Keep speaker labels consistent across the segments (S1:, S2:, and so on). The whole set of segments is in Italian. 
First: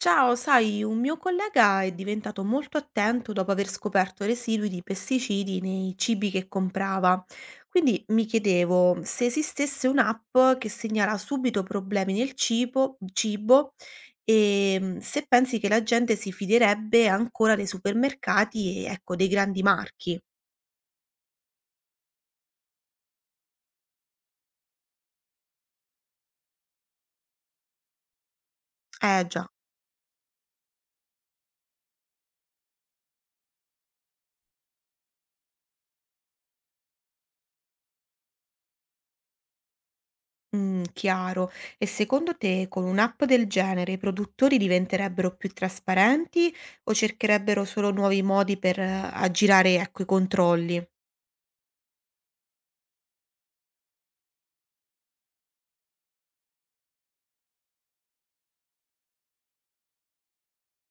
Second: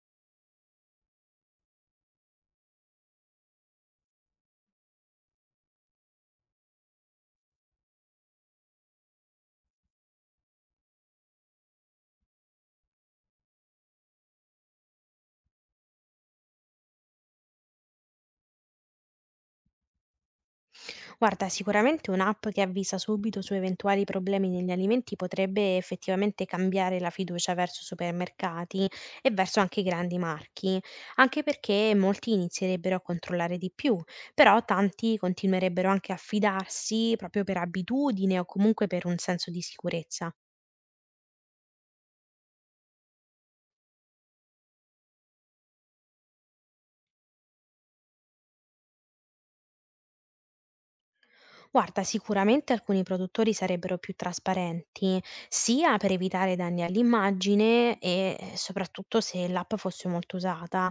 S1: Ciao, sai, un mio collega è diventato molto attento dopo aver scoperto residui di pesticidi nei cibi che comprava. Quindi mi chiedevo se esistesse un'app che segnala subito problemi nel cibo e se pensi che la gente si fiderebbe ancora dei supermercati e ecco, dei grandi marchi.
S2: Guarda, sicuramente un'app che avvisa subito su eventuali problemi negli alimenti potrebbe effettivamente cambiare la fiducia verso supermercati
S1: Eh
S2: e
S1: già.
S2: verso anche i grandi marchi, anche perché molti inizierebbero a controllare di più, però tanti continuerebbero anche a fidarsi proprio per abitudine o comunque per un senso di sicurezza.
S1: Chiaro. E secondo te con un'app del genere i produttori diventerebbero più trasparenti o cercherebbero solo nuovi modi per aggirare, ecco, i controlli?
S2: Guarda, sicuramente alcuni produttori sarebbero più trasparenti, sia per evitare danni all'immagine e soprattutto se l'app fosse molto usata.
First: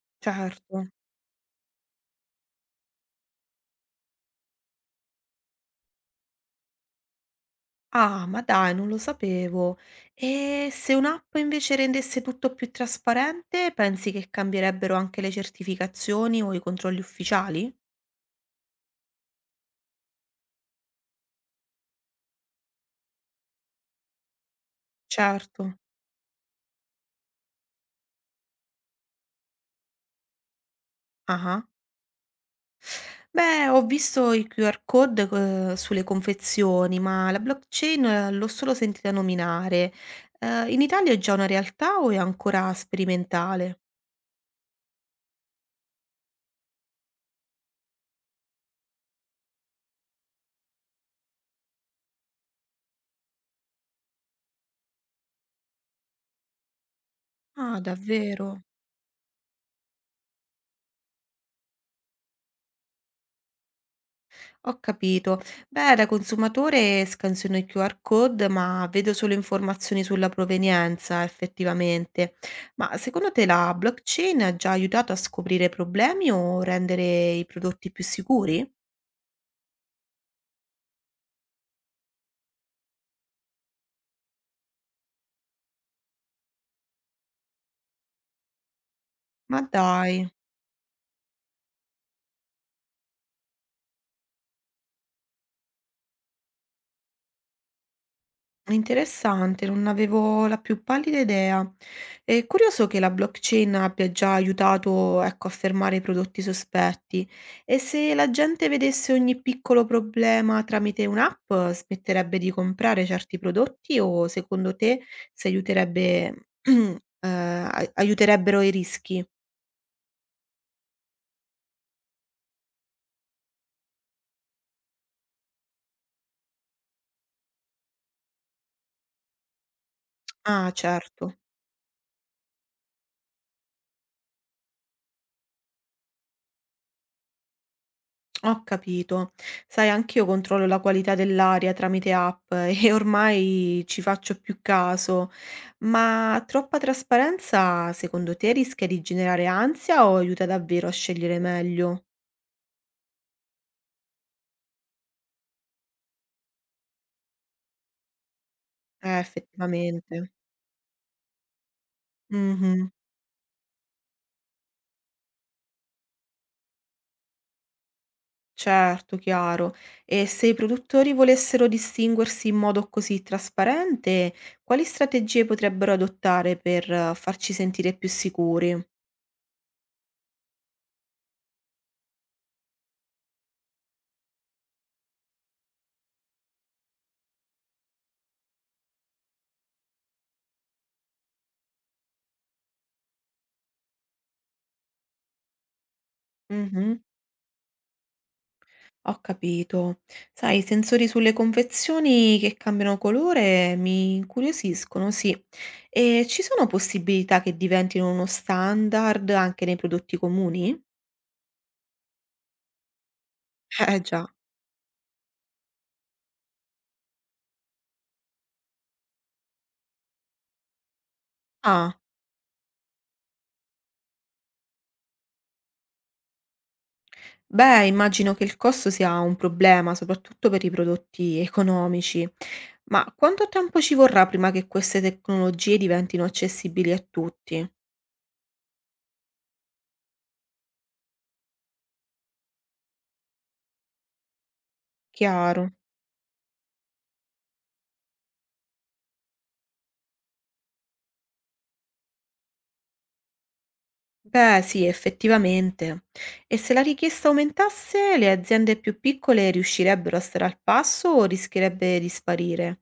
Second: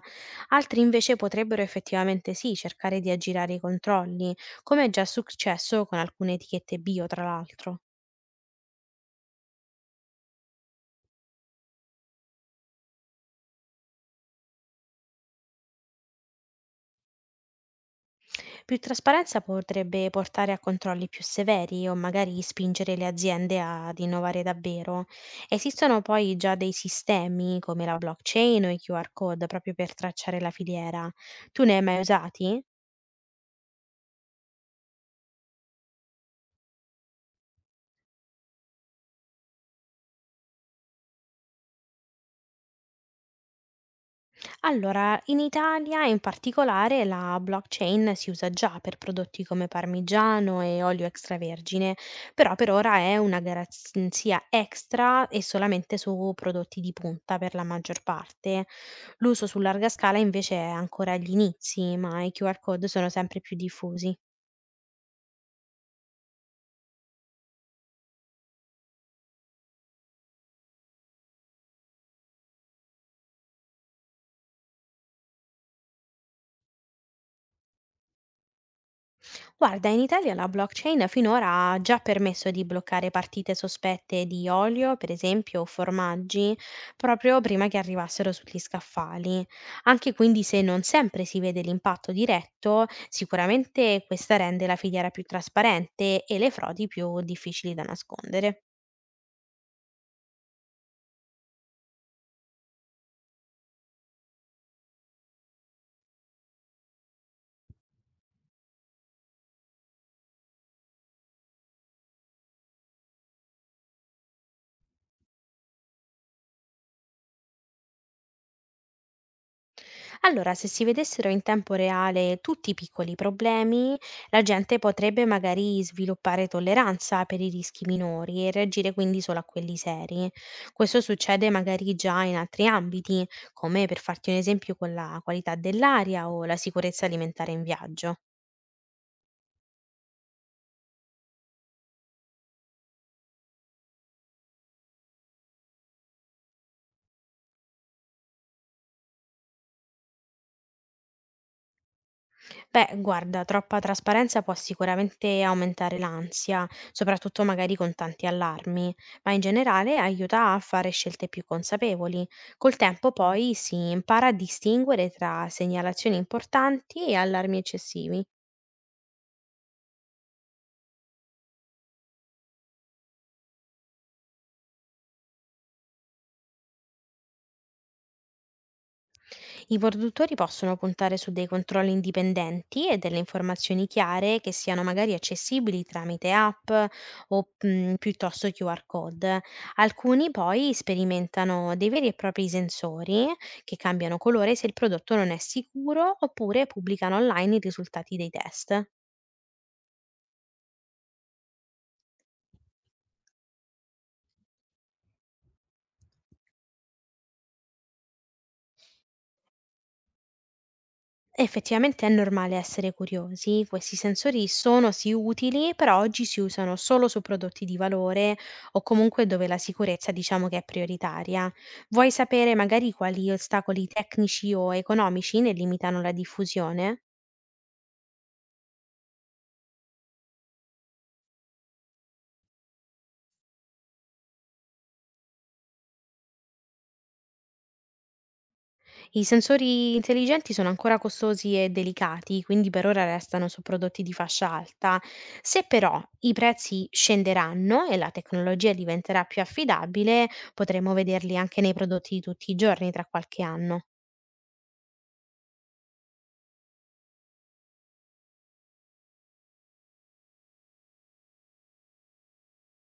S2: Altri
S1: Certo.
S2: invece potrebbero effettivamente sì, cercare di aggirare i controlli, come è già successo con alcune etichette bio, tra l'altro.
S1: Ah, ma dai, non lo sapevo. E se un'app invece rendesse tutto più trasparente, pensi che cambierebbero anche le certificazioni o i controlli ufficiali?
S2: Più trasparenza potrebbe portare a controlli più severi o magari spingere le aziende ad innovare davvero.
S1: Certo.
S2: Esistono poi già dei sistemi come la blockchain o i QR code proprio per tracciare la filiera. Tu
S1: Ah-ah.
S2: ne hai mai usati?
S1: Beh, ho visto i QR code, sulle confezioni, ma la blockchain l'ho solo sentita nominare. In Italia è già una realtà o è ancora sperimentale?
S2: Allora, in Italia in particolare la blockchain si usa già per prodotti come parmigiano e olio extravergine, però per ora è una garanzia extra e solamente su prodotti di punta per la
S1: Ah,
S2: maggior
S1: davvero?
S2: parte. L'uso su larga scala invece è ancora agli inizi, ma i QR code sono sempre più diffusi.
S1: Ho capito. Beh, da consumatore scansiono il QR code, ma vedo solo informazioni sulla provenienza, effettivamente. Ma secondo te la blockchain ha già aiutato a scoprire problemi o rendere i prodotti più sicuri?
S2: Guarda, in Italia la blockchain finora ha già permesso di bloccare partite sospette di olio, per esempio, o formaggi, proprio prima che arrivassero sugli scaffali.
S1: Ma
S2: Anche
S1: dai.
S2: quindi se non sempre si vede l'impatto diretto, sicuramente questa rende la filiera più trasparente e le frodi più difficili da nascondere.
S1: Interessante, non avevo la più pallida idea. È curioso che la blockchain abbia già aiutato, ecco, a fermare i prodotti sospetti. E se la gente vedesse ogni piccolo problema tramite un'app, smetterebbe di comprare certi prodotti o secondo te si aiuterebbe, aiuterebbero i rischi?
S2: Allora, se si vedessero in tempo reale tutti i piccoli problemi, la gente potrebbe magari sviluppare tolleranza per i rischi minori e reagire quindi solo a quelli seri.
S1: Ah,
S2: Questo
S1: certo.
S2: succede magari già in altri ambiti, come per farti un esempio con la qualità dell'aria o la sicurezza alimentare in viaggio.
S1: Ho capito. Sai, anch'io controllo la qualità dell'aria tramite app e ormai ci faccio più caso. Ma troppa trasparenza, secondo te, rischia di generare ansia o aiuta davvero a scegliere meglio?
S2: Beh, guarda, troppa trasparenza può sicuramente aumentare l'ansia, soprattutto magari con tanti allarmi, ma in generale
S1: Effettivamente.
S2: aiuta a fare scelte più consapevoli. Col
S1: Mhm,
S2: tempo poi si impara a distinguere tra segnalazioni importanti e allarmi eccessivi.
S1: certo, chiaro. E se i produttori volessero distinguersi in modo così trasparente, quali strategie potrebbero adottare per farci sentire più sicuri?
S2: I produttori possono puntare su dei controlli indipendenti e delle informazioni chiare che siano magari accessibili tramite app o piuttosto QR code. Alcuni poi sperimentano dei veri e propri sensori che cambiano colore se il prodotto non è sicuro oppure pubblicano online i risultati dei test.
S1: Ho capito. Sai, i sensori sulle confezioni che cambiano colore mi incuriosiscono, sì. E ci sono possibilità che diventino uno standard anche nei prodotti comuni?
S2: Effettivamente è normale essere curiosi, questi
S1: Eh già.
S2: sensori sono sì utili, però oggi si usano solo su prodotti di valore o comunque dove la sicurezza diciamo che è prioritaria.
S1: Ah,
S2: Vuoi sapere magari quali ostacoli tecnici o economici ne limitano la diffusione?
S1: beh, immagino che il costo sia un problema, soprattutto per i prodotti economici. Ma quanto tempo ci vorrà prima che queste tecnologie diventino accessibili a tutti?
S2: I sensori intelligenti sono ancora costosi e delicati, quindi per ora restano su prodotti di fascia alta. Se
S1: Chiaro.
S2: però i prezzi scenderanno e la tecnologia diventerà più affidabile, potremo vederli anche nei prodotti di tutti i giorni tra qualche anno.
S1: Beh, sì, effettivamente. E se la richiesta aumentasse, le aziende più piccole riuscirebbero a stare al passo o rischierebbe di sparire?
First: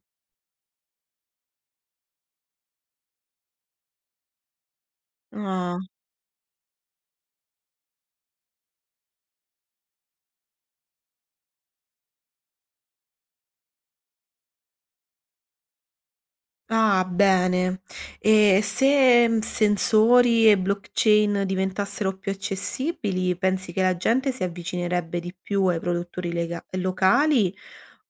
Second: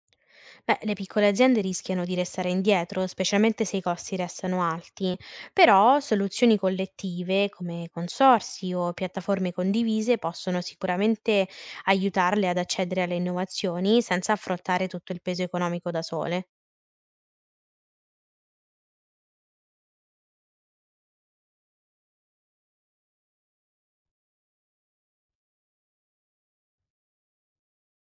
S2: Beh, le piccole aziende rischiano di restare indietro, specialmente se i costi restano alti,
S1: Ah,
S2: però soluzioni collettive come consorsi o piattaforme condivise possono sicuramente aiutarle ad accedere alle innovazioni senza affrontare tutto il peso economico da sole.
S1: ah, bene. E se sensori e blockchain diventassero più accessibili, pensi che la gente si avvicinerebbe di più ai locali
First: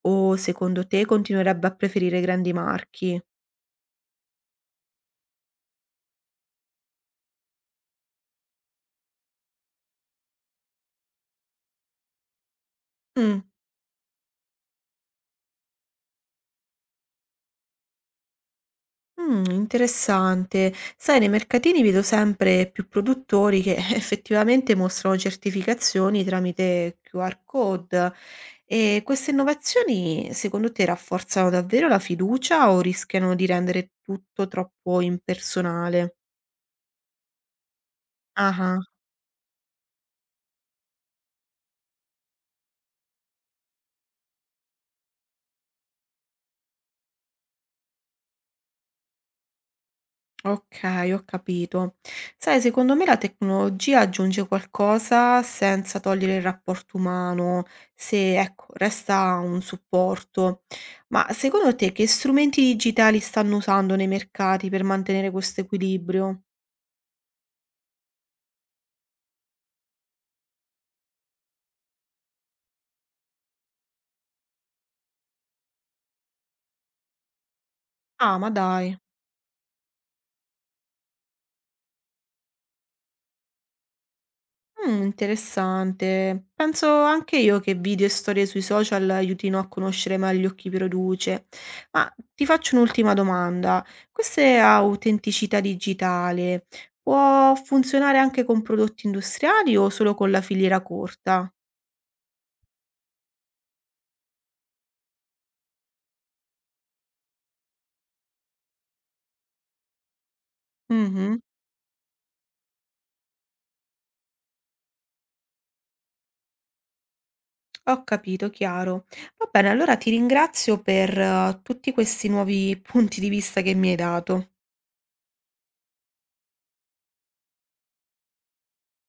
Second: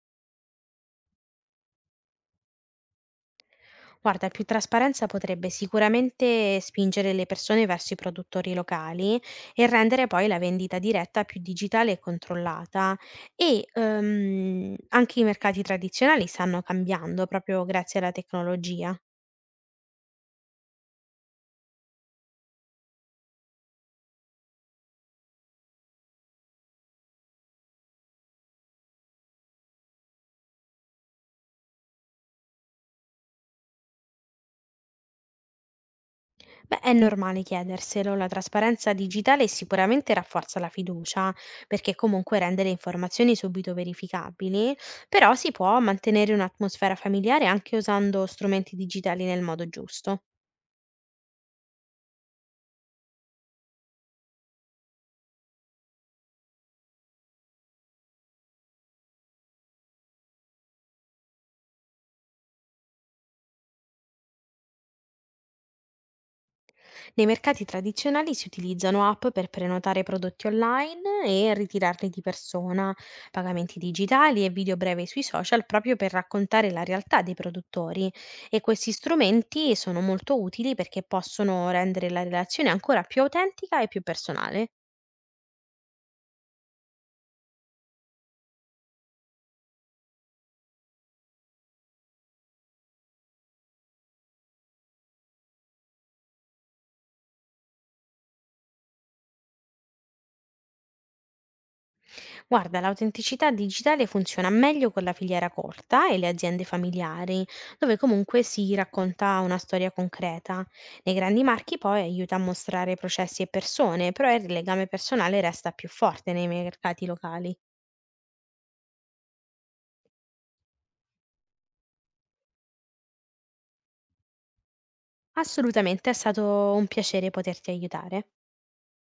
S1: o secondo te continuerebbe a preferire grandi marchi?
S2: Guarda, più trasparenza potrebbe sicuramente spingere le persone verso i produttori locali e rendere poi la vendita diretta più digitale e controllata.
S1: Mm.
S2: E anche i mercati tradizionali stanno cambiando proprio grazie alla tecnologia.
S1: Interessante. Sai, nei mercatini vedo sempre più produttori che effettivamente mostrano certificazioni tramite QR code. E queste innovazioni, secondo te, rafforzano davvero la fiducia o rischiano di rendere tutto troppo impersonale?
S2: Beh, è normale chiederselo, la
S1: Ah-ah.
S2: trasparenza digitale sicuramente rafforza la fiducia, perché comunque rende le informazioni subito verificabili, però si può mantenere un'atmosfera familiare anche usando strumenti digitali nel modo giusto.
S1: Okay, ho capito. Sai, secondo me la tecnologia aggiunge qualcosa senza togliere il rapporto umano, se ecco, resta un supporto. Ma secondo te che strumenti digitali stanno usando nei mercati per mantenere questo equilibrio?
S2: Nei mercati tradizionali si utilizzano app per prenotare prodotti online e ritirarli di persona, pagamenti digitali e video brevi sui social proprio per raccontare la realtà dei produttori
S1: Ah, ma
S2: e questi
S1: dai.
S2: strumenti sono molto utili perché possono rendere la relazione ancora più autentica e più personale.
S1: Interessante. Penso anche io che video e storie sui social aiutino a conoscere meglio chi produce. Ma ti faccio un'ultima domanda. Questa autenticità digitale può funzionare anche con prodotti industriali o solo con la filiera corta?
S2: Guarda, l'autenticità digitale funziona meglio con la filiera corta e le aziende familiari, dove comunque si racconta una storia concreta. Nei
S1: Mh-mh.
S2: grandi marchi poi aiuta a mostrare processi e persone, però il legame personale resta più forte nei mercati locali.
S1: Ho capito, chiaro. Va bene, allora ti ringrazio per tutti questi nuovi punti di vista che mi hai dato.
S2: Assolutamente è stato un piacere poterti aiutare.